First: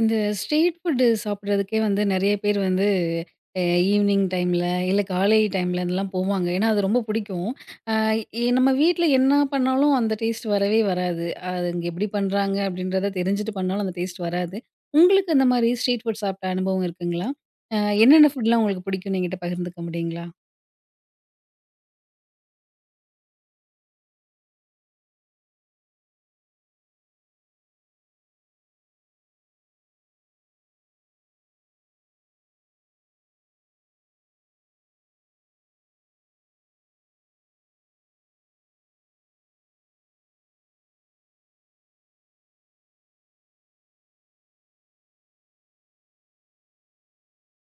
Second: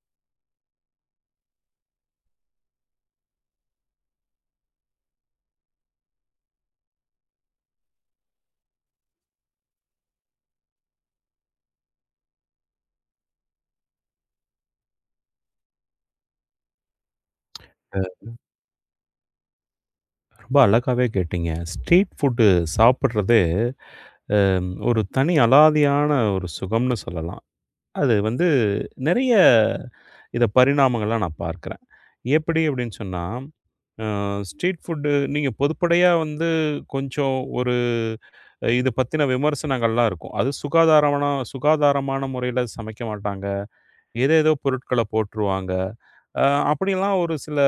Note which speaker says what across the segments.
Speaker 1: இந்த street food சாப்பிட்றதுக்கே வந்து நெறைய பேர் வந்து அ ஈவினிங் டைம்ல, இல்ல காலை டைம்ல இதெல்லாம் போவாங்க. ஏன்னா, அது ரொம்ப பிடிக்கும். அ எ நம்ம வீட்ல என்ன பண்ணாலும் அந்த டேஸ்ட் வரவே வராது. அது இங்க எப்படி பண்றாங்க அப்படின்றத தெரிஞ்சுட்டு பண்ணாலும் அந்த டேஸ்ட் வராது. உங்களுக்கு அந்த மாரி ஸ்ட்ரீட் ஃபுட் சாப்பிட்ட அனுபவம் இருக்குங்களா? அ என்னென்ன ஃபுட்லாம் உங்களுக்கு பிடிக்கும்னு என்கிட்ட பகிர்ந்துக்க முடியுங்களா?
Speaker 2: ரொம்ப அழகாவே கேட்டீங்க. ஸ்ட்ரீட் ஃபுட்டு சாப்பிடுறது ஒரு தனி அலாதியான ஒரு சுகம்னு சொல்லலாம். அது வந்து நெறைய இத பரிணாமங்கள்லாம் நான் பார்க்குறேன். எப்படி அப்படின்னு சொன்னா, அ ஸ்ட்ரீட் ஃபுட்டு நீங்க பொதுப்படையா வந்து கொஞ்சம் ஒரு இது பத்தின விமர்சனங்கள்லாம் இருக்கும். அது சுகாதாரமான சுகாதாரமான முறையில சமைக்க மாட்டாங்க. ஏதேதோ பொருட்கள போட்டுருவாங்க. அ அப்படிலாம் ஒரு சில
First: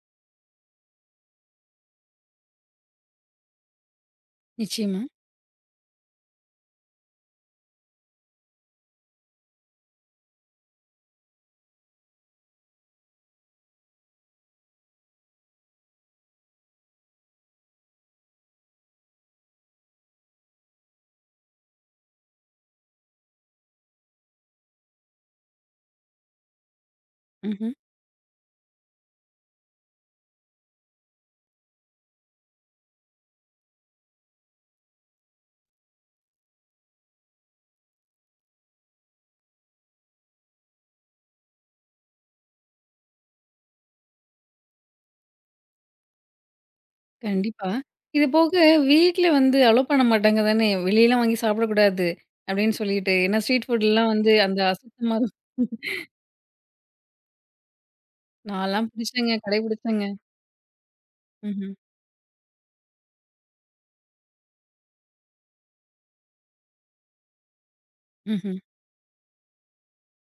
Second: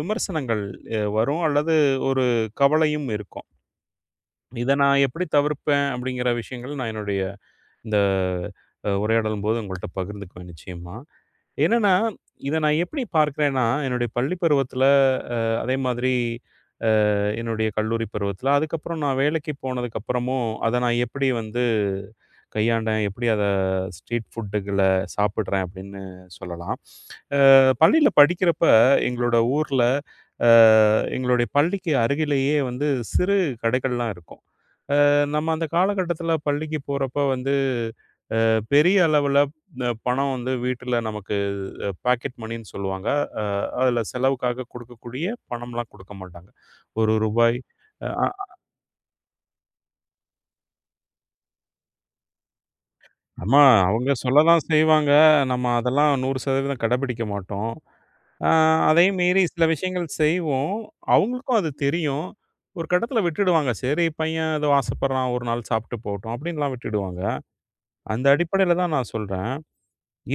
Speaker 2: விமர்சனங்கள் வரும் அல்லது ஒரு கவலையும் இருக்கும். இத நான்
Speaker 1: நிச்சயமா.
Speaker 2: எப்படி தவிர்ப்பேன் அப்படிங்கிற விஷயங்கள் நான் என்னுடைய இந்த உரையாடலும்போது உங்கள்ட்ட பகிர்ந்துக்குவேன் நிச்சயமா. என்னன்னா, இத நான் எப்படி பார்க்கிறேன்னா, என்னுடைய பள்ளி பருவத்தில, அ அதே மாதிரி என்னுடைய கல்லூரி பருவத்தில, அதுக்கப்புறம் நான் வேலைக்கு போனதுக்கப்புறமும் அத நான் எப்படி வந்து கையாண்டேன், எப்படி அத ஸ்ட்ரீட் ஃபுட்டுகள சாப்பிடுறேன் அப்படின்னு சொல்லலாம்.
Speaker 1: ம்ஹ்ம்.
Speaker 2: பள்ளியில படிக்கிறப்ப எங்களோட ஊர்ல, அ எங்களுடைய பள்ளிக்கு அருகிலேயே வந்து சிறு கடைகள்லாம் இருக்கும். நம்ம அந்த காலகட்டத்தில பள்ளிக்கு போறப்ப வந்து, பெரிய அளவுல பணம் வந்து வீட்ல நமக்கு பாக்கெட் மணின்னு சொல்லுவாங்க. அ அதில செலவுக்காக குடுக்கக்கூடிய பணம்லாம் குடுக்க மாட்டாங்க. ரூ. 1
Speaker 1: கண்டிப்பா.
Speaker 2: அ
Speaker 1: இது
Speaker 2: அ
Speaker 1: போக வீட்ல வந்து அலோ பண்ண மாட்டாங்க தானே! "வெளியலாம் வாங்கி சாப்பிடக்கூடாது." அப்படின்னு சொல்லிட்டு. ஏன்னா
Speaker 2: ஆமா.
Speaker 1: ஸ்ட்ரீட் ஃபுட்லாம்
Speaker 2: அவங்க
Speaker 1: வந்து அந்த
Speaker 2: சொல்லதான் செய்வாங்க.
Speaker 1: அசுத்தமா இருக்கும்.
Speaker 2: நம்ம அதெல்லாம் 100% கடைபிடிக்க மாட்டோம். ஆ
Speaker 1: நான்லாம்
Speaker 2: அதையும்
Speaker 1: பிடிச்சேங்க,
Speaker 2: மீறி சில
Speaker 1: கடைபிடிச்சேங்க.
Speaker 2: விஷயங்கள் செய்வோம். அவங்களுக்கும் அது
Speaker 1: ம்ஹ்ம்.
Speaker 2: தெரியும். ஒரு கட்டத்தில விட்டுடுவாங்க. சரி பையன் ஏதோ ஆசைப்படுறான், ஒரு நாள் சாப்பிட்டு போகட்டும் அப்படின்லாம் விட்டுடுவாங்க. அந்த
Speaker 1: ம்ஹ்ம்.
Speaker 2: அடிப்படையில தான் நான் சொல்றேன்.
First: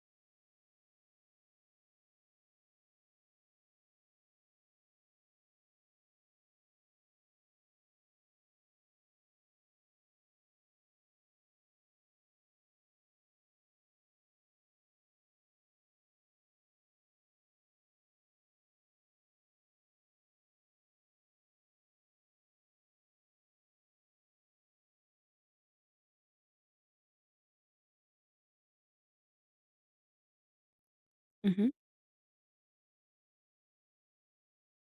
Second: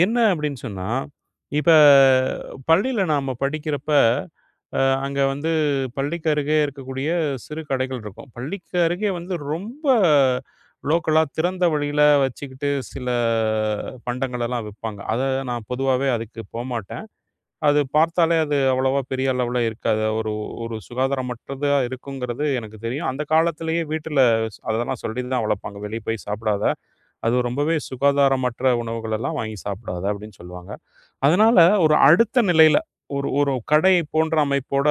Speaker 2: என்ன அப்படின்னு சொன்னா, இப்ப பள்ளியில நாம படிக்கிறப்ப, அங்க வந்து பள்ளிக்கு அருகே இருக்கக்கூடிய சிறு கடைகள் இருக்கும். பள்ளிக்கு அருகே வந்து ரொம்ப லோக்கலா திறந்த வழியில வச்சுக்கிட்டு சில பண்டங்கள் எல்லாம் விப்பாங்க. அத நான் பொதுவாவே அதுக்கு போமாட்டேன். அது பார்த்தாலே அது அவ்வளவா பெரிய அளவுல இருக்காது. ஒரு ஒரு சுகாதாரமற்றதா இருக்குங்கிறது எனக்கு தெரியும். அந்த காலத்திலேயே வீட்டுல அதெல்லாம் சொல்லி தான் வளர்ப்பாங்க. வெளிய போய் சாப்பிடாத. அது ரொம்பவே சுகாதாரமற்ற உணவுகளெல்லாம் வாங்கி சாப்பிடாத அப்படின்னு சொல்லுவாங்க. அதனால
Speaker 1: ம்ஹ்ம்.
Speaker 2: ஒரு அடுத்த நிலையில ஒரு ஒரு கடை போன்ற அமைப்போட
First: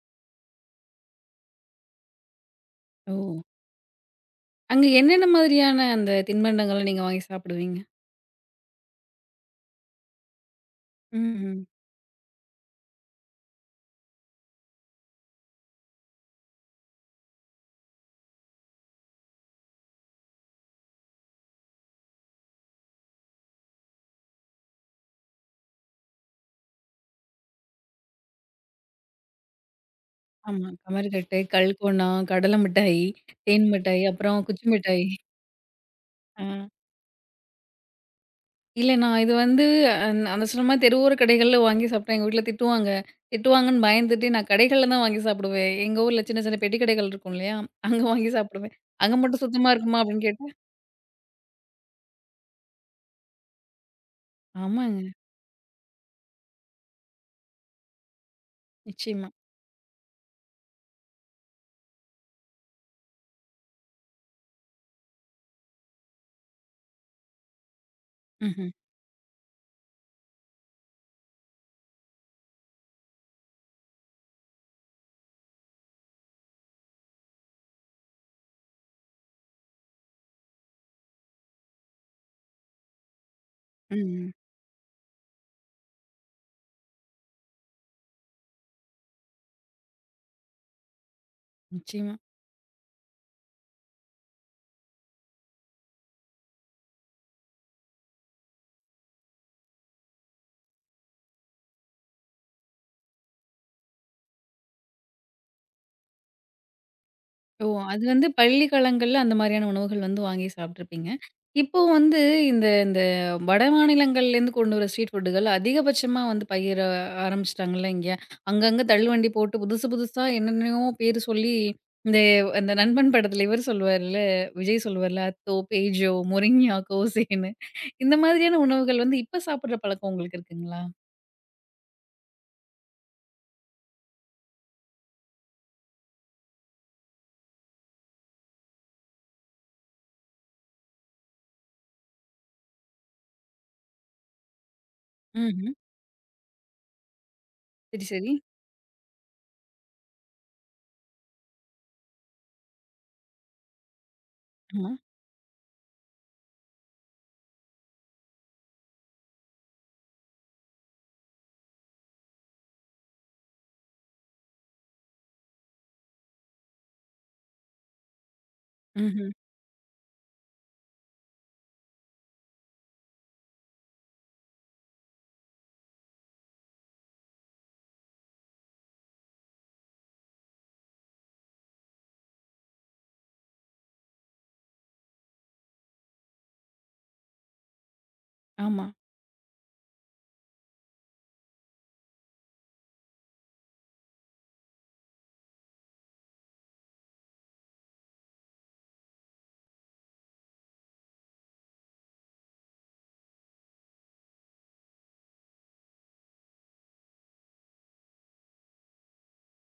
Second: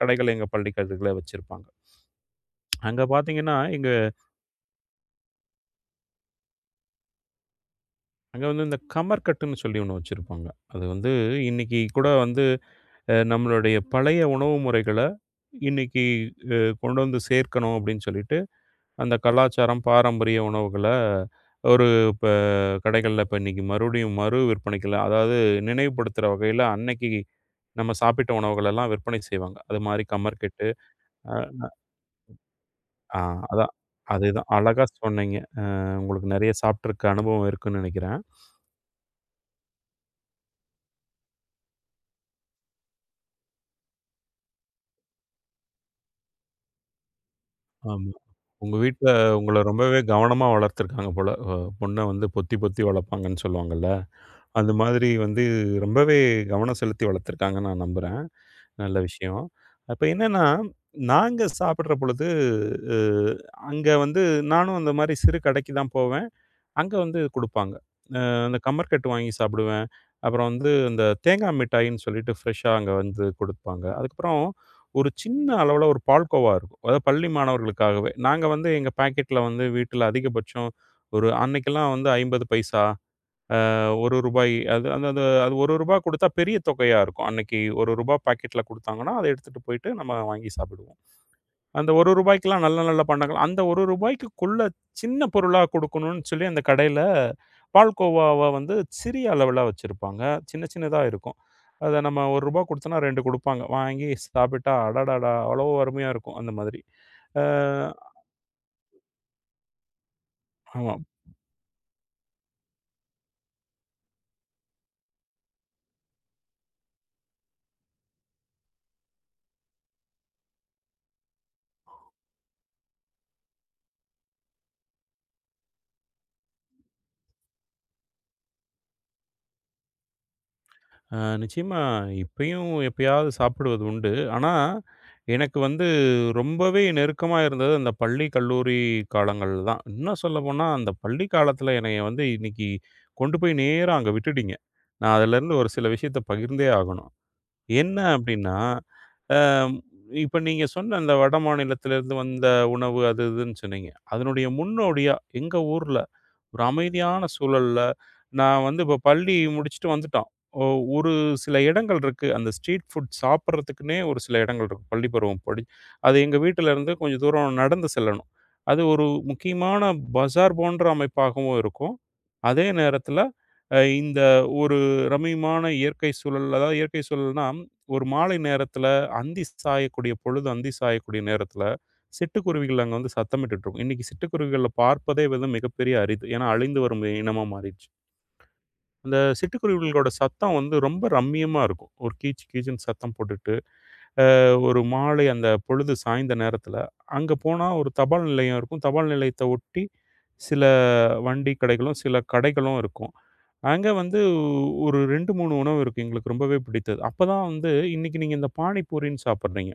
Speaker 2: கடைகள் எங்க பள்ளிக்கல்வில வச்சிருப்பாங்க. அங்க
Speaker 1: ஓ!
Speaker 2: பார்த்தீங்கன்னா,
Speaker 1: அங்க என்னென்ன மாதிரியான அந்த தின்பண்டங்கள நீங்க வாங்கி சாப்பிடுவீங்க?
Speaker 2: அங்க வந்து இந்த கமர்கட்டுன்னு சொல்லி ஒண்ணு வச்சிருப்பாங்க. அது வந்து
Speaker 1: ம்ஹ்ம்.
Speaker 2: இன்னைக்கு கூட வந்து நம்மளுடைய பழைய உணவு முறைகள இன்னைக்கு அ கொண்டு வந்து சேர்க்கணும் அப்படின்னு சொல்லிட்டு அந்த கலாச்சாரம், பாரம்பரிய உணவுகள ஒரு இப்ப கடைகள்ல இப்ப இன்னைக்கு மறுபடியும் மறு விற்பனைக்குலாம் அதாவது நினைவுபடுத்துற வகையில அன்னைக்கு நம்ம சாப்பிட்ட உணவுகள் எல்லாம் விற்பனை செய்வாங்க. அது மாரி கம்மர்கட்டு,
Speaker 1: ஆமா.
Speaker 2: அ
Speaker 1: கமருக்கட்டு, கல்கோனா, கடல மிட்டாய்,
Speaker 2: ஆ
Speaker 1: தேன்
Speaker 2: அதான்.
Speaker 1: மிட்டாய், அப்புறம்
Speaker 2: அதேதான்.
Speaker 1: குச்சி
Speaker 2: அழகா
Speaker 1: மிட்டாய்.
Speaker 2: சொன்னீங்க. உங்களுக்கு
Speaker 1: ஆ.
Speaker 2: நெறைய சாப்ட்டுருக்க அனுபவம் இருக்குன்னு நெனைக்கிறேன்.
Speaker 1: இல்ல நான் இது வந்து அந்த சொன்ன மாரி தெருவோர கடைகள்ல வாங்கி சாப்பிட்டா எங்க வீட்ல திட்டுவாங்க. திட்டுவாங்கன்னு பயந்துட்டு நான் கடைகள்ல தான் வாங்கி சாப்பிடுவேன். எங்க ஊர்ல சின்ன சின்ன பெட்டி கடைகள் இருக்கும் இல்லையா? அங்க
Speaker 2: ஆமா.
Speaker 1: வாங்கி சாப்பிடுவேன்.
Speaker 2: உங்க வீட்ல
Speaker 1: அங்க மட்டும்
Speaker 2: உங்கள
Speaker 1: சுத்தமா
Speaker 2: ரொம்பவே
Speaker 1: இருக்குமா? அப்படின்னு
Speaker 2: கவனமா
Speaker 1: கேட்டா,
Speaker 2: வளர்த்துருக்காங்க போல. பொண்ண வந்து பொத்தி பொத்தி வளர்ப்பாங்கன்னு சொல்லுவாங்கல்ல. அந்த
Speaker 1: ஆமாங்க.
Speaker 2: மாதிரி வந்து ரொம்பவே கவனம் செலுத்தி வளர்த்துருக்காங்கன்னு நான் நம்புறேன். நல்ல
Speaker 1: நிச்சயமா.
Speaker 2: விஷயம். அப்ப என்னன்னா, நாங்க சாப்பிடுற பொழுது அ அங்க வந்து நானும் அந்த மாரி சிறு கடைக்கு தான் போவேன். அங்க வந்து குடுப்பாங்க. அந்த
Speaker 1: ம்ஹ்ம்.
Speaker 2: கமர்கட்டு வாங்கி சாப்பிடுவேன். அப்புறம் வந்து அந்த தேங்காய் மிட்டாய்ன்னு சொல்லிட்டு ஃப்ரெஷ்ஷா அங்க வந்து குடுப்பாங்க. அதுக்கப்புறம் ஒரு சின்ன அளவுல ஒரு பால்கோவா இருக்கும். அதாவது பள்ளி மாணவர்களுக்காகவே. நாங்க வந்து எங்க பாக்கெட்ல வந்து வீட்ல அதிகபட்சம் ஒரு அன்னைக்கெல்லாம் வந்து 50 பைசா.
Speaker 1: ம்.
Speaker 2: ரூ.
Speaker 1: ம்.
Speaker 2: 1 அது அந்த அது அது ரூ. 1 குடுத்தா பெரிய தொகையா இருக்கும். அன்னைக்கு ரூ. 1 பாக்கெட்ல குடுத்தாங்கன்னா, அத எடுத்துட்டு போயிட்டு நம்ம வாங்கி சாப்பிடுவோம். அந்த
Speaker 1: நிச்சயமா.
Speaker 2: ரூ. 1க்கெல்லாம் நல்ல நல்ல பண்டங்கள் அந்த ரூ. 1க்குள்ள சின்ன பொருளா குடுக்கணும்னு சொல்லி அந்த கடையில பால்கோவாவ வந்து சிறிய அளவுல வச்சிருப்பாங்க. சின்ன சின்னதா இருக்கும். அத நம்ம ரூ. 1 குடுத்தோம்னா 2 குடுப்பாங்க. வாங்கி சாப்பிட்டா அடடடா! அவ்வளோ அருமையா இருக்கும் அந்த மாதிரி. அ
Speaker 1: ஓ! அது வந்து பள்ளி காலங்கள்ல அந்த மாரியான உணவுகள் வந்து வாங்கி
Speaker 2: ஆமா.
Speaker 1: சாப்ட்டுருப்பீங்க. இப்போ வந்து இந்த இந்த வட மாநிலங்கள்லேருந்து கொண்டு வர ஸ்ட்ரீட் ஃபுட்டுகள் அதிகபட்சமா வந்து பகிர ஆரம்பிச்சுட்டாங்கல்ல இங்க. அங்கங்க தள்ளுவண்டி போட்டு புதுசு புதுசா என்னென்னயோ பேரு சொல்லி இந்த அந்த நண்பன் படத்துல இவரு சொல்லுவார்ல, விஜய் சொல்லுவார்ல, "அத்தோ, பேஜோ, முரிஞ்ஞா, கோசேன்னு" இந்த மாதிரியான உணவுகள் வந்து இப்ப சாப்பிடுற பழக்கம் உங்களுக்கு இருக்குங்களா?
Speaker 2: நிச்சயமா இப்பயும் எப்பயாவது சாப்பிடுவது உண்டு. ஆனா, எனக்கு வந்து ரொம்பவே நெருக்கமா இருந்தது அந்த பள்ளி, கல்லூரி காலங்கள் தான். இன்னும் சொல்லப்போனா, அந்த பள்ளி காலத்தில என்னைய வந்து இன்னைக்கு கொண்டு போய் நேரா அங்க விட்டுட்டீங்க. நான் அதிலேருந்து ஒரு
Speaker 1: ம்ஹ்ம்.
Speaker 2: சில விஷயத்த பகிர்ந்தே ஆகணும். என்ன
Speaker 1: சரி, சரி.
Speaker 2: அப்டின்னா, அ இப்ப நீங்க சொன்ன அந்த வடமாநிலத்திலேருந்து வந்த உணவு அது இதுன்னு சொன்னீங்க. அதனுடைய
Speaker 1: ஆமா.
Speaker 2: முன்னோடியா எங்க ஊர்ல ஒரு அமைதியான சூழல்ல, நான் வந்து இப்போ பள்ளி முடிச்சுட்டு வந்துட்டோம். ஒ ஒரு சில இடங்கள் இருக்கு. அந்த ஸ்ட்ரீட் ஃபுட் சாப்பிட்றதுக்குன்னே ஒரு சில இடங்கள் இருக்கு. பள்ளி பருவம் படி அது எங்க வீட்டிலருந்து கொஞ்சம் தூரம் நடந்து செல்லணும். அது ஒரு
Speaker 1: ம்ஹ்ம்.
Speaker 2: முக்கியமான பஜார் போன்ற அமைப்பாகவும் இருக்கும். அதே நேரத்தில இந்த ஒரு ரம்மியமான இயற்கை சூழல், அதாவது இயற்கை சூழல்னா, ஒரு மாலை நேரத்தில அந்தி சாயக்கூடிய பொழுது அந்தி சாயக்கூடிய நேரத்தில சிட்டுக்குருவிகள் அங்க வந்து சத்தமிட்டுட்டு இருக்கும். இன்னைக்கு சிட்டுக்குருவிகள பார்ப்பதே வந்து மிகப்பெரிய அரிது. ஏன்னா, அழிந்து வரும் இனமா மாறிடுச்சு.
Speaker 1: ஆமா,
Speaker 2: அந்த சிட்டுக்குருவிகளோட சத்தம் வந்து ரொம்ப ரம்மியமா இருக்கும். ஒரு கீச் கீச்சுன்னு சத்தம் போட்டுட்டு, ஒரு மாலை அந்த பொழுது சாய்ந்த நேரத்தில, அங்க போனா ஒரு தபால் நிலையம் இருக்கும். தபால் நிலையத்த ஒட்டி சில வண்டி கடைகளும், சில கடைகளும் இருக்கும். அங்க வந்து ஒரு 2, 3 உணவு இருக்கு எங்களுக்கு ரொம்பவே பிடித்தது. அப்பதான் வந்து இன்னைக்கு நீங்க இந்த பானிபூரின்னு சாப்பிடுறீங்க.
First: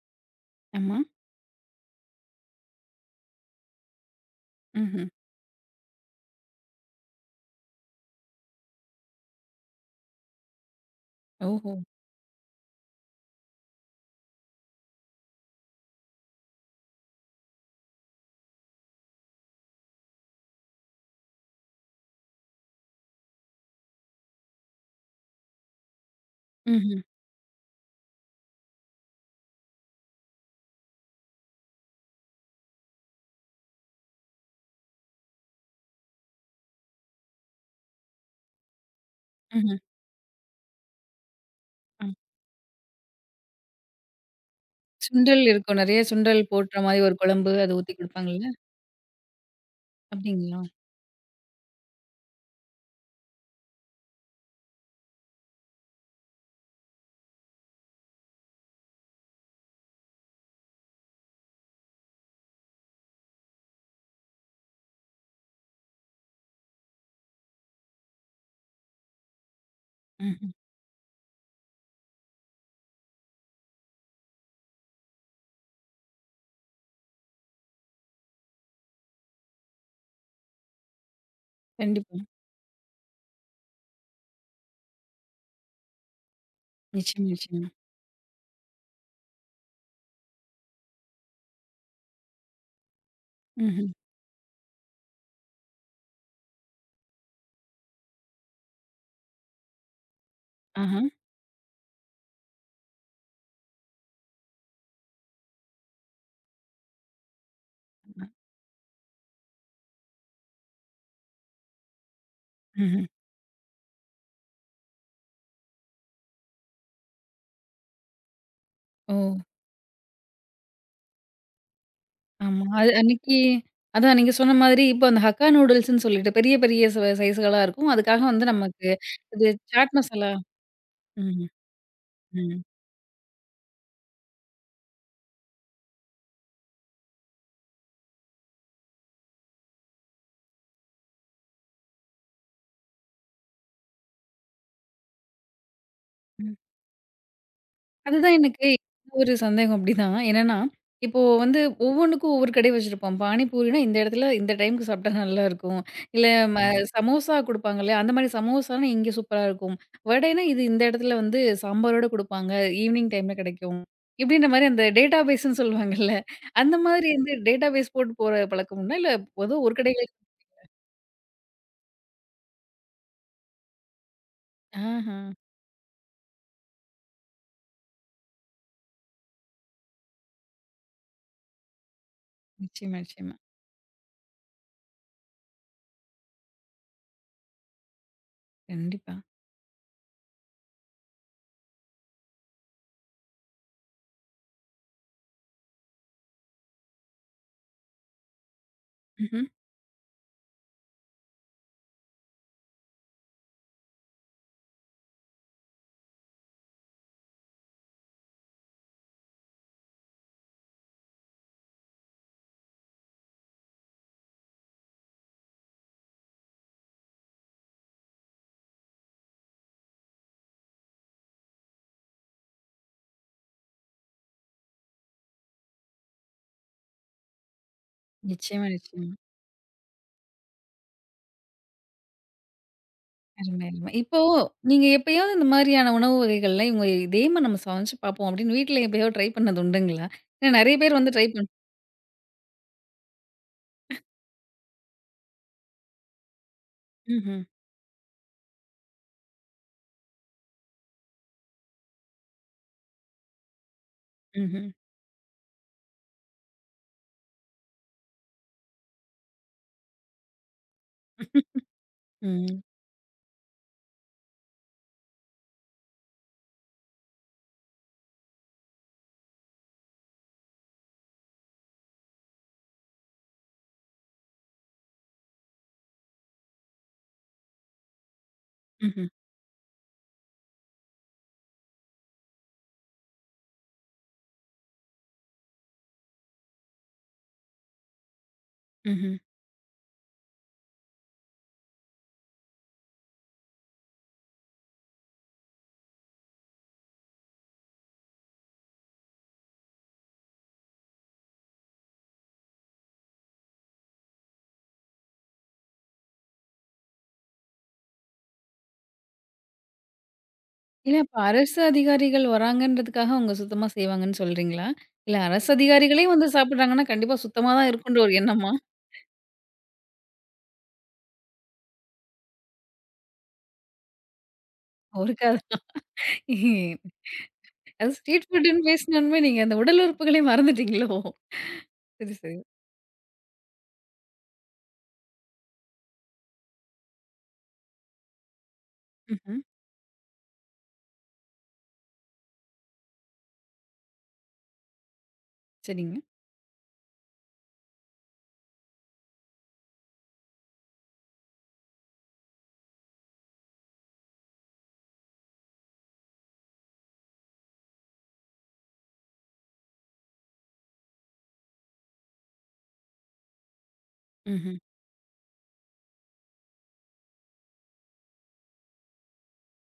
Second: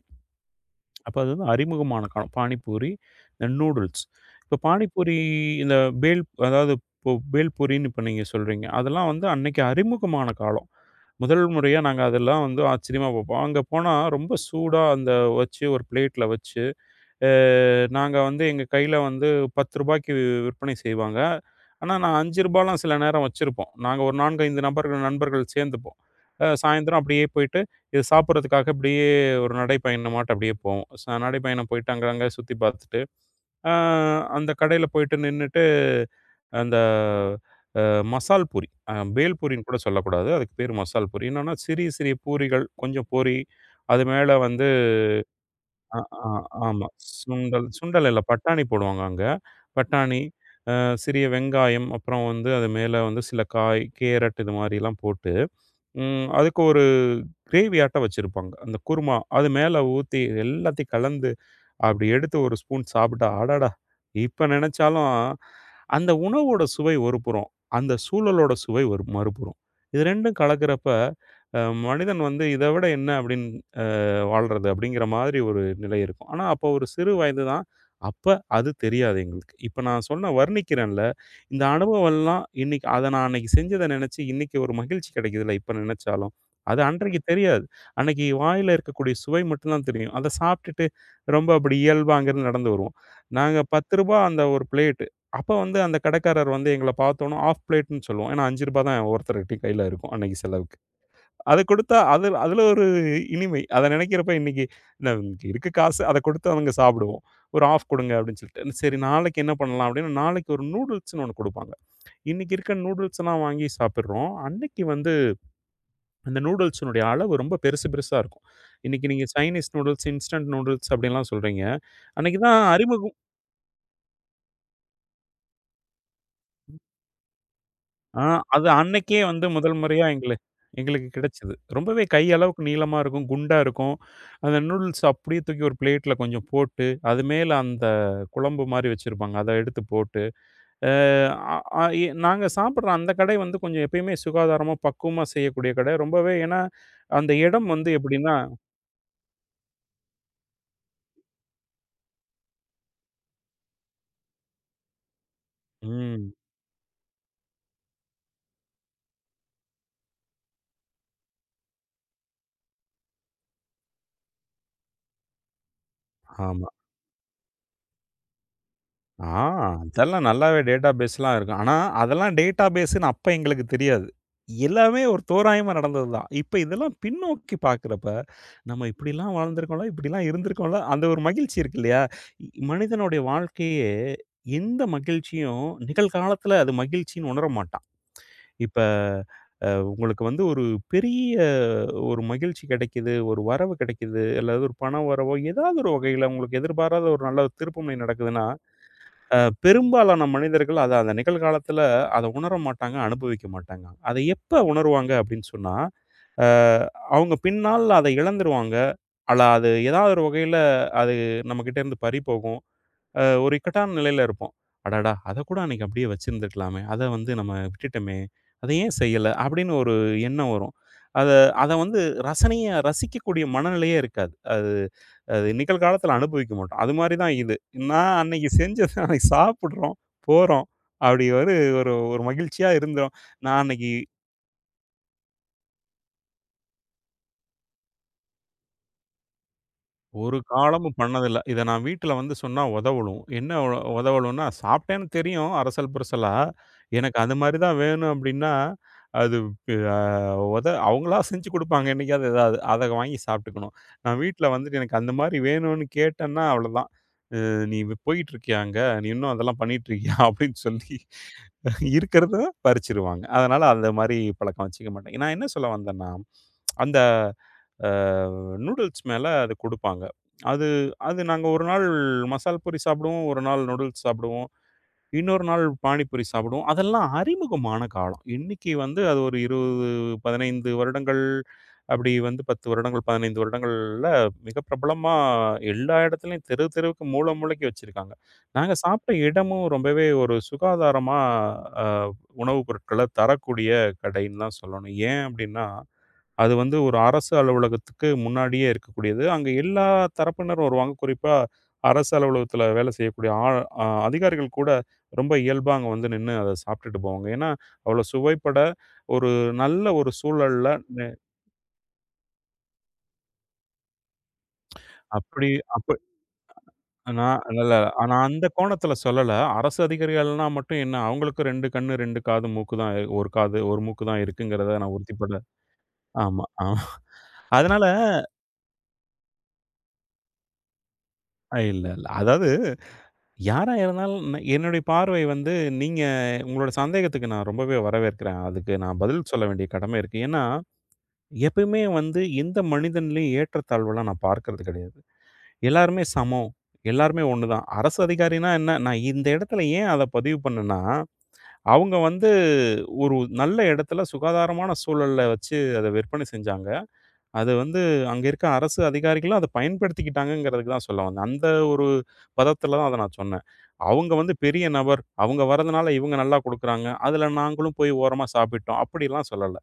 Speaker 1: ஆமா.
Speaker 2: அப்ப அது வந்து அறிமுகமான காலம். பானிபூரி, இந்த நூடுல்ஸ். இப்ப
Speaker 1: ம்ஹ்ம்.
Speaker 2: பானிபூரி இந்த பேல் அதாவது இப்போ பேல்பூரின்னு இப்ப நீங்க சொல்றீங்க. அதெல்லாம் வந்து அன்னைக்கு அறிமுகமான காலம். முதல்
Speaker 1: ஓஹோ!
Speaker 2: முறையா நாங்க அதெல்லாம் வந்து ஆச்சரியமா பார்ப்போம். அங்க போனா ரொம்ப சூடா வச்சு ஒரு பிளேட்ல வச்சு நாங்க வந்து எங்க கையில வந்து ரூ. 10க்கு விற்பனை செய்வாங்க. ஆனா, நான் ரூ. 5லாம் சில நேரம் வச்சிருப்போம். நாங்க ஒரு 4, 5 நபர்கள் நண்பர்கள் சேர்ந்துப்போம். சாயந்தரம்
Speaker 1: ம்ஹ்ம்,
Speaker 2: அப்படியே போயிட்டு, இது சாப்பிட்றதுக்காக அப்படியே ஒரு நடைப்பயணமாட்டம் அப்படியே போவோம். நடைப்பயணம் போயிட்டு அங்க, அங்க சுத்தி பார்த்துட்டு, அ அந்த கடையில போயிட்டு நின்னுட்டு, அந்த அ மசால் பூரி, பேல் பூரின்னு
Speaker 1: ம்ஹ்ம்.
Speaker 2: கூட சொல்லக்கூடாது. அதுக்கு பேரு மசால் பூரி. என்னன்னா, சிறிய சிறிய பூரிகள், கொஞ்சம் பொரி, அது மேல வந்து
Speaker 1: சுண்டல் இருக்கும். நெறைய
Speaker 2: அ, ஆ,
Speaker 1: சுண்டல் போட்ற
Speaker 2: ஆமா.
Speaker 1: மாரி ஒரு குழம்பு
Speaker 2: சுண்டல்
Speaker 1: அது ஊத்தி
Speaker 2: சுண்டல் இல்ல.
Speaker 1: குடுப்பாங்கல்ல?
Speaker 2: பட்டாணி போடுவாங்க அங்க. பட்டாணி,
Speaker 1: அப்டிங்களா?
Speaker 2: அ சிறிய வெங்காயம், அப்புறம் வந்து அது மேல வந்து சில காய், கேரட் இது மாரிலாம் போட்டு, அதுக்கு ஒரு கிரேவியாட்டம் வச்சிருப்பாங்க. அந்த குருமா. அது மேல ஊத்தி எல்லாத்தையும் கலந்து அப்படி எடுத்து ஒரு ஸ்பூன் சாப்பிட்டா, அடடா! இப்ப நெனச்சாலும், அந்த உணவோட சுவை ஒரு புறம். அந்த சூழலோட சுவை ஒரு மறுபுறம். இது 2ம்
Speaker 1: ம்ஹ்ம்.
Speaker 2: கலக்கிறப்ப, அ மனிதன் வந்து இத விட என்ன அப்படின்னு அ வாழ்றது அப்படிங்கிற மாதிரி ஒரு நிலை இருக்கும். ஆனா, அப்போ ஒரு சிறு வயது தான். அப்ப அது தெரியாது எங்களுக்கு. இப்ப நான் சொன்ன வர்ணிக்கிறேன்ல, இந்த
Speaker 1: கண்டிப்பா.
Speaker 2: அனுபவம்லாம் இன்னைக்கு அத நான் அன்னைக்கு செஞ்சத நெனச்சு இன்னைக்கு ஒரு மகிழ்ச்சி கிடைக்குதுல்ல, இப்ப நெனச்சாலும். அது அன்றைக்கு
Speaker 1: நிச்சயமா,
Speaker 2: தெரியாது.
Speaker 1: நிச்சயமா.
Speaker 2: அன்னைக்கு வாயில இருக்கக்கூடிய சுவை மட்டும் தான் தெரியும். அத சாப்பிட்டுட்டு ரொம்ப அப்படி இயல்பா அங்கேருந்து நடந்து வருவோம். நாங்க ரூ.
Speaker 1: ம்ஹ்ம்.
Speaker 2: 10 அந்த ஒரு பிளேட்டு. அப்ப வந்து அந்த கடைக்காரர் வந்து எங்கள பார்த்தோனே ஆஃப் பிளேட்ன்னு சொல்லுவோம். ஏன்னா ரூ. 5 தான் ஒருத்தர்கிட்டயும் கையில இருக்கும் அன்னைக்கு செலவுக்கு.
Speaker 1: ஆஹா.
Speaker 2: அது கொடுத்தா அது அதுல ஒரு இனிமை. அத நினைக்கிறப்ப இன்னைக்கு இந்த இருக்கு காசு அத கொடுத்து அவங்க சாப்பிடுவோம். ஒரு ஆஃப் கொடுங்க அப்படின்னு சொல்லிட்டு. சரி நாளைக்கு என்ன பண்ணலாம் அப்படின்னு நாளைக்கு ஒரு நூடுல்ஸ்ன்னு ஒண்ணு குடுப்பாங்க. இன்னைக்கு இருக்க
Speaker 1: ம்ஹ்ம்.
Speaker 2: நூடுல்ஸ்லாம் வாங்கி சாப்பிடுறோம். அன்னைக்கு வந்து அந்த நூடுல்ஸ்னுடைய அளவு ரொம்ப பெருசு பெருசா இருக்கும். இன்னைக்கு
Speaker 1: ஓ!
Speaker 2: நீங்க சைனீஸ் நூடுல்ஸ், இன்ஸ்டன்ட் நூடுல்ஸ் அப்படின்லாம் சொல்றீங்க. அன்னைக்கு தான்
Speaker 1: ஆமா. அது
Speaker 2: அறிமுக
Speaker 1: அன்னைக்கு அதான் நீங்க சொன்ன மாதிரி இப்போ அந்த ஹக்கா நூடுல்ஸ்ன்னு சொல்லிட்டு பெரிய பெரிய சைஸ்களா இருக்கும். அதுக்காக
Speaker 2: ஆ,
Speaker 1: வந்து
Speaker 2: அது
Speaker 1: நமக்கு
Speaker 2: அன்னைக்கே வந்து
Speaker 1: இது
Speaker 2: முதல்
Speaker 1: சாட்
Speaker 2: முறையா
Speaker 1: மசாலா.
Speaker 2: எங்களுக்கு
Speaker 1: ம்ஹ்ம்.
Speaker 2: கிடைச்சது. ரொம்பவே கை
Speaker 1: ம்.
Speaker 2: அளவுக்கு நீளமா இருக்கும், குண்டா இருக்கும். அந்த நூடுல்ஸ் அப்படியே தூக்கி ஒரு பிளேட்ல கொஞ்சம் போட்டு, அது மேல அந்த குழம்பு மாரி வச்சிருப்பாங்க. அத எடுத்து போட்டு, அ அ எ நாங்க சாப்பிடுற அந்த கடை வந்து கொஞ்சம் எப்பயுமே சுகாதாரமா, பக்குவமா செய்யக்கூடிய கடை. ரொம்பவே ஏன்னா, அந்த இடம் வந்து
Speaker 1: அதுதான்
Speaker 2: எப்படின்னா
Speaker 1: எனக்கு ஒரு சந்தேகம் அப்படிதான். என்னன்னா, இப்போ வந்து ஒவ்வொன்னுக்கும் ஒவ்வொரு கடை வச்சிருப்போம். பானிபூரினா இந்த இடத்துல இந்த டைம்க்கு சாப்பிட்டா நல்லாருக்கும். இல்ல
Speaker 2: ம்.
Speaker 1: ஆமா. சமோசா குடுப்பாங்கல்லையா, அந்த மாரி சமோசானா இங்க சூப்பரா இருக்கும். வடைனா இது இந்த இடத்துல வந்து சாம்பாரோட குடுப்பாங்க. ஈவினிங் டைம்ல கிடைக்கும். இப்படின்ற மாரி அந்த டேட்டாபேஸ்ன்னு சொல்லுவாங்கல்ல.
Speaker 2: ஆமா.
Speaker 1: அந்த மாதிரி வந்து டேட்டாபேஸ் போட்டு போற பழக்கம் உண்டா? இல்ல
Speaker 2: ஆ,
Speaker 1: ஏதோ ஒரு கடைகள்.
Speaker 2: அதெல்லாம் நல்லாவே டேட்டாபேஸ்லாம் இருக்கும். ஆனா, அதெல்லாம் டேட்டாபேஸ்ன்னு அப்ப எங்களுக்கு தெரியாது. எல்லாமே
Speaker 1: ஆஹ.
Speaker 2: ஒரு தோராயமா நடந்தது தான். இப்ப இதெல்லாம் பின்னோக்கி பார்க்கிறப்ப, நம்ம இப்படிலாம் வாழ்ந்திருக்கோம்ல, இப்படிலாம் இருந்திருக்கோம்ல, அந்த ஒரு மகிழ்ச்சி இருக்கு இல்லையா?
Speaker 1: நிச்சயமா,
Speaker 2: மனிதனுடைய
Speaker 1: நிச்சயமா.
Speaker 2: வாழ்க்கையே எந்த மகிழ்ச்சியும் நிகழ்காலத்துல அது மகிழ்ச்சின்னு உணர மாட்டான். இப்ப
Speaker 1: கண்டிப்பா.
Speaker 2: உங்களுக்கு வந்து ஒரு பெரிய ஒரு மகிழ்ச்சி கிடைக்குது, ஒரு வரவு கிடைக்குது, அல்லது ஒரு பண வரவோ, ஏதாவது ஒரு வகையில உங்களுக்கு எதிர்பாராத ஒரு நல்ல திருப்புமுனை நடக்குதுன்னா அ
Speaker 1: ம்ஹ்ம்.
Speaker 2: பெரும்பாலான மனிதர்கள் அத அந்த நிகழ்காலத்துல அத உணர மாட்டாங்க, அனுபவிக்க மாட்டாங்க. அத எப்ப உணருவாங்க அப்படின்னு சொன்னா, அ அவங்க பின்னால அத இழந்துருவாங்க. அல்ல அது ஏதாவது ஒரு வகையில அது நம்மகிட்ட இருந்து பறி போகும். ஒரு இக்கட்டான நிலையில இருப்போம். அடடா! அத கூட அன்னைக்கு அப்படியே வச்சிருந்துருக்கலாமே! அத வந்து நம்ம விட்டுட்டோமே! அத ஏன் செய்யல? அப்படின்னு ஒரு எண்ணம் வரும். அத அத வந்து ரசனையா ரசிக்கக்கூடிய மனநிலையே இருக்காது. அது அது நிகழ்காலத்தில அனுபவிக்க மாட்டோம். அது மாரி தான் இது. நான் அன்னைக்கு
Speaker 1: நிச்சயமா,
Speaker 2: செஞ்சது
Speaker 1: நிச்சயமா.
Speaker 2: அன்னைக்கு சாப்பிடுறோம், போறோம். அப்படி ஒரு ஒரு ஒரு மகிழ்ச்சியா இருந்தோம். நான்
Speaker 1: அருமை, அருமை.
Speaker 2: அன்னைக்கு
Speaker 1: இப்போ நீங்க எப்பயாவது இந்த மாதிரியான உணவு வகைகள்ல இவங்க இதேமா நம்ம சமைச்சு பார்ப்போம் அப்படின்னு வீட்ல எப்பயோ ட்ரை பண்ணது உண்டுங்களா?
Speaker 2: ஒரு
Speaker 1: ஏன்னா நெறைய பேர்
Speaker 2: காலமும்
Speaker 1: வந்து ட்ரை
Speaker 2: பண்ணதில்ல. இத நான் வீட்ல வந்து சொன்னா உதவலும். என்ன உதவலும்னா, சாப்பிட்டேன்னு தெரியும் அரசல் புரசலா. எனக்கு அது
Speaker 1: ம்ஹ்ம்,
Speaker 2: மாரி தான் வேணும் அப்படின்னா, அது பி அ உத அவங்களா செஞ்சு குடுப்பாங்க என்னைக்காவது ஏதாவது. அத வாங்கி சாப்பிட்டுக்கணும். நான் வீட்ல
Speaker 1: ம்ஹ்ம்,
Speaker 2: வந்துட்டு எனக்கு அந்த மாரி வேணும்னு கேட்டேன்னா அவ்வளோதான். "அ நீ போயிட்டு இருக்கியா அங்க? நீ இன்னும் அதெல்லாம் பண்ணிட்டு இருக்கியா?" அப்படின்னு சொல்லி இருக்கிறத
Speaker 1: ம்,
Speaker 2: பறிச்சுருவாங்க. அதனால அந்த மாரி பழக்கம் வச்சுக்க மாட்டேன். நான் என்ன சொல்ல வந்தேன்னா, அந்த நூடுல்ஸ் மேலே அது கொடுப்பாங்க. அது அது நாங்க ஒரு நாள் மசால் பூரி சாப்பிடுவோம், ஒரு நாள் நூடுல்ஸ் சாப்பிடுவோம். இன்னொரு நாள் பானிபூரி சாப்பிடுவோம். அதெல்லாம் அறிமுகமான காலம். இன்னைக்கு வந்து
Speaker 1: ம்ஹ்ம்,
Speaker 2: அது ஒரு 20, 15 வருடங்கள் அப்படி வந்து 10 வருடங்கள், 15 வருடங்கள்ல மிக பிரபலமா எல்லா இடத்துலயும் தெரு தெருவுக்கு மூல மூலைக்கு வச்சிருக்காங்க. நாங்க சாப்பிட்ட
Speaker 1: ம்ஹ்ம்.
Speaker 2: இடமும் ரொம்பவே ஒரு சுகாதாரமா அ உணவுப் பொருட்கள தரக்கூடிய கடைன்னு தான் சொல்லணும். ஏன் அப்படின்னா அது வந்து ஒரு அரசு அலுவலகத்துக்கு முன்னாடியே இருக்கக்கூடியது. அங்க எல்லா தரப்பினரும் வருவாங்க. குறிப்பா அரசு அலுவலகத்தில வேலை செய்யக்கூடிய ஆள் அ அதிகாரிகள் கூட ரொம்ப இயல்பா அங்க வந்து நின்னு அத சாப்பிட்டுட்டு போவாங்க. ஏன்னா, அவ்வளோ சுவைபட ஒரு நல்ல ஒரு சூழல்ல
Speaker 1: இல்ல
Speaker 2: நெ
Speaker 1: அப்ப அரசு அதிகாரிகள் வராங்கன்றதுக்காக அவங்க சுத்தமா செய்வாங்கன்னு சொல்றீங்களா? இல்ல
Speaker 2: அப்படி
Speaker 1: அரசு
Speaker 2: அப்ப
Speaker 1: அதிகாரிகளே வந்து சாப்பிடுறாங்கன்னா கண்டிப்பா
Speaker 2: நான்
Speaker 1: சுத்தமா தான்
Speaker 2: இல்லல்ல.
Speaker 1: இருக்குன்ற ஒரு
Speaker 2: நான் அந்த
Speaker 1: எண்ணமா?
Speaker 2: கோணத்தில சொல்லல. அரசு அதிகாரிகள்னா மட்டும் என்ன, அவங்களுக்கு 2 கண்ணு, 2 காது, மூக்கு தான் 1 காது, 1 மூக்கு தான் இருக்குங்கிறத நான்
Speaker 1: ஒரு
Speaker 2: உறுதிப்பட
Speaker 1: காரணம்.
Speaker 2: ஆமா, ஆமா. அதனால
Speaker 1: அது ஸ்ட்ரீட் ஃபுட்டுன்னு பேசினோனமே நீங்க அந்த உடல் உறுப்புகளே மறந்துட்டீங்களோ?
Speaker 2: இல்ல, இல்ல.
Speaker 1: சரி, சரி.
Speaker 2: அதாவது யாரா இருந்தாலும் என்னுடைய பார்வை வந்து நீங்க உங்களோட சந்தேகத்துக்கு நான் ரொம்பவே வரவேற்கிறேன். அதுக்கு நான் பதில்
Speaker 1: ம்ஹ்ம்.
Speaker 2: சொல்ல வேண்டிய கடமை இருக்கு. ஏன்னா, எப்பயுமே வந்து எந்த மனிதன்லயும் ஏற்றத்தாழ்வுலாம் நான் பார்க்கறது கிடையாது.
Speaker 1: சரிங்க.
Speaker 2: எல்லாருமே சமம். எல்லாருமே ஒண்ணு தான். அரசு அதிகாரின்னா என்ன? நான் இந்த இடத்துல ஏன் அத பதிவு பண்ணேன்னா, அவங்க வந்து ஒரு நல்ல இடத்துல சுகாதாரமான சூழல்ல வச்சு அத விற்பனை செஞ்சாங்க. அது வந்து அங்க இருக்க அரசு அதிகாரிகளும் அத பயன்படுத்திக்கிட்டாங்கங்கிறதுக்கு தான் சொல்ல வந்தேன். அந்த ஒரு பதத்துல தான் அத நான் சொன்னேன். அவங்க வந்து
Speaker 1: ம்ஹ்ம்.
Speaker 2: பெரிய நபர். அவங்க வர்றதுனால இவங்க நல்லா குடுக்குறாங்க. அதுல நாங்களும் போய் ஓரமா சாப்பிட்டோம். அப்படிலாம் சொல்லல.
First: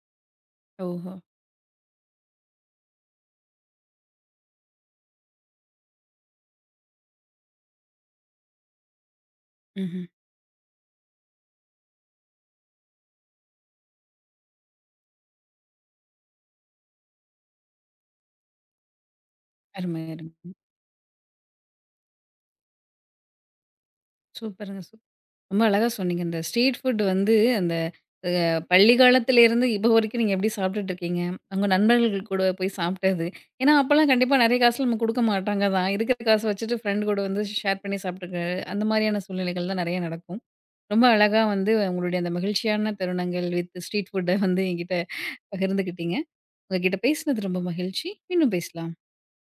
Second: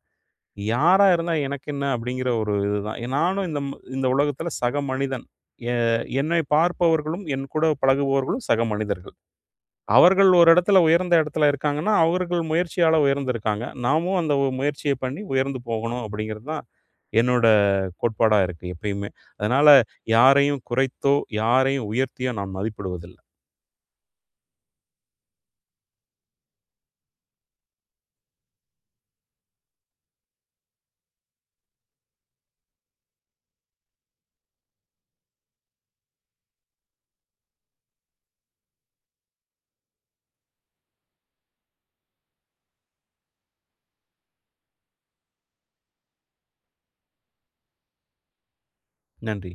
Speaker 2: யாரா
Speaker 1: ஓஹோ!
Speaker 2: இருந்தா எனக்கு என்ன அப்படிங்கிற ஒரு இதுதான். நானும் இந்த இந்த உலகத்துல சக மனிதன். எ என்னை பார்ப்பவர்களும், என் கூட பழகுபவர்களும் சக மனிதர்கள்.
Speaker 1: ம்ஹ்ம்.
Speaker 2: அவர்கள் ஒரு இடத்துல உயர்ந்த இடத்துல இருக்காங்கன்னா, அவர்கள் முயற்சியால உயர்ந்திருக்காங்க. நாமும் அந்த முயற்சிய பண்ணி உயர்ந்து போகணும் அப்படிங்கிறது தான் என்னோட கோட்பாடா இருக்கு எப்பயுமே. அதனால
Speaker 1: அருமை, அருமை.
Speaker 2: யாரையும் குறைத்தோ, யாரையும் உயர்த்தியோ நான் மதிப்பிடுவதில்ல.
Speaker 1: சூப்பருங்க. ரொம்ப அழகா சொன்னீங்க. இந்த ஸ்ட்ரீட் ஃபுட் வந்து அந்த அ பள்ளி காலத்திலேருந்து இப்போ வரைக்கும் நீங்க எப்படி சாப்பிட்டுட்டு இருக்கீங்க? உங்க நண்பர்கள் கூட போய் சாப்பிட்டது. ஏன்னா, அப்பலாம் கண்டிப்பா நெறைய காசுலாம் நம்ம குடுக்க மாட்டாங்க தான். இருக்கிற காச வச்சுட்டு ஃப்ரெண்ட் கூட வந்து ஷேர் பண்ணி சாப்பிட்டுக்க அந்த மாரியான சூழ்நிலைகள் தான் நெறைய நடக்கும். ரொம்ப அழகா வந்து உங்களுடைய அந்த மகிழ்ச்சியான தருணங்கள் வித் ஸ்ட்ரீட் ஃபுட்ட வந்து என்கிட்ட பகிர்ந்துக்கிட்டீங்க. உங்க கிட்ட பேசினது ரொம்ப மகிழ்ச்சி. மீண்டும் பேசலாம்.
Speaker 2: நன்றி.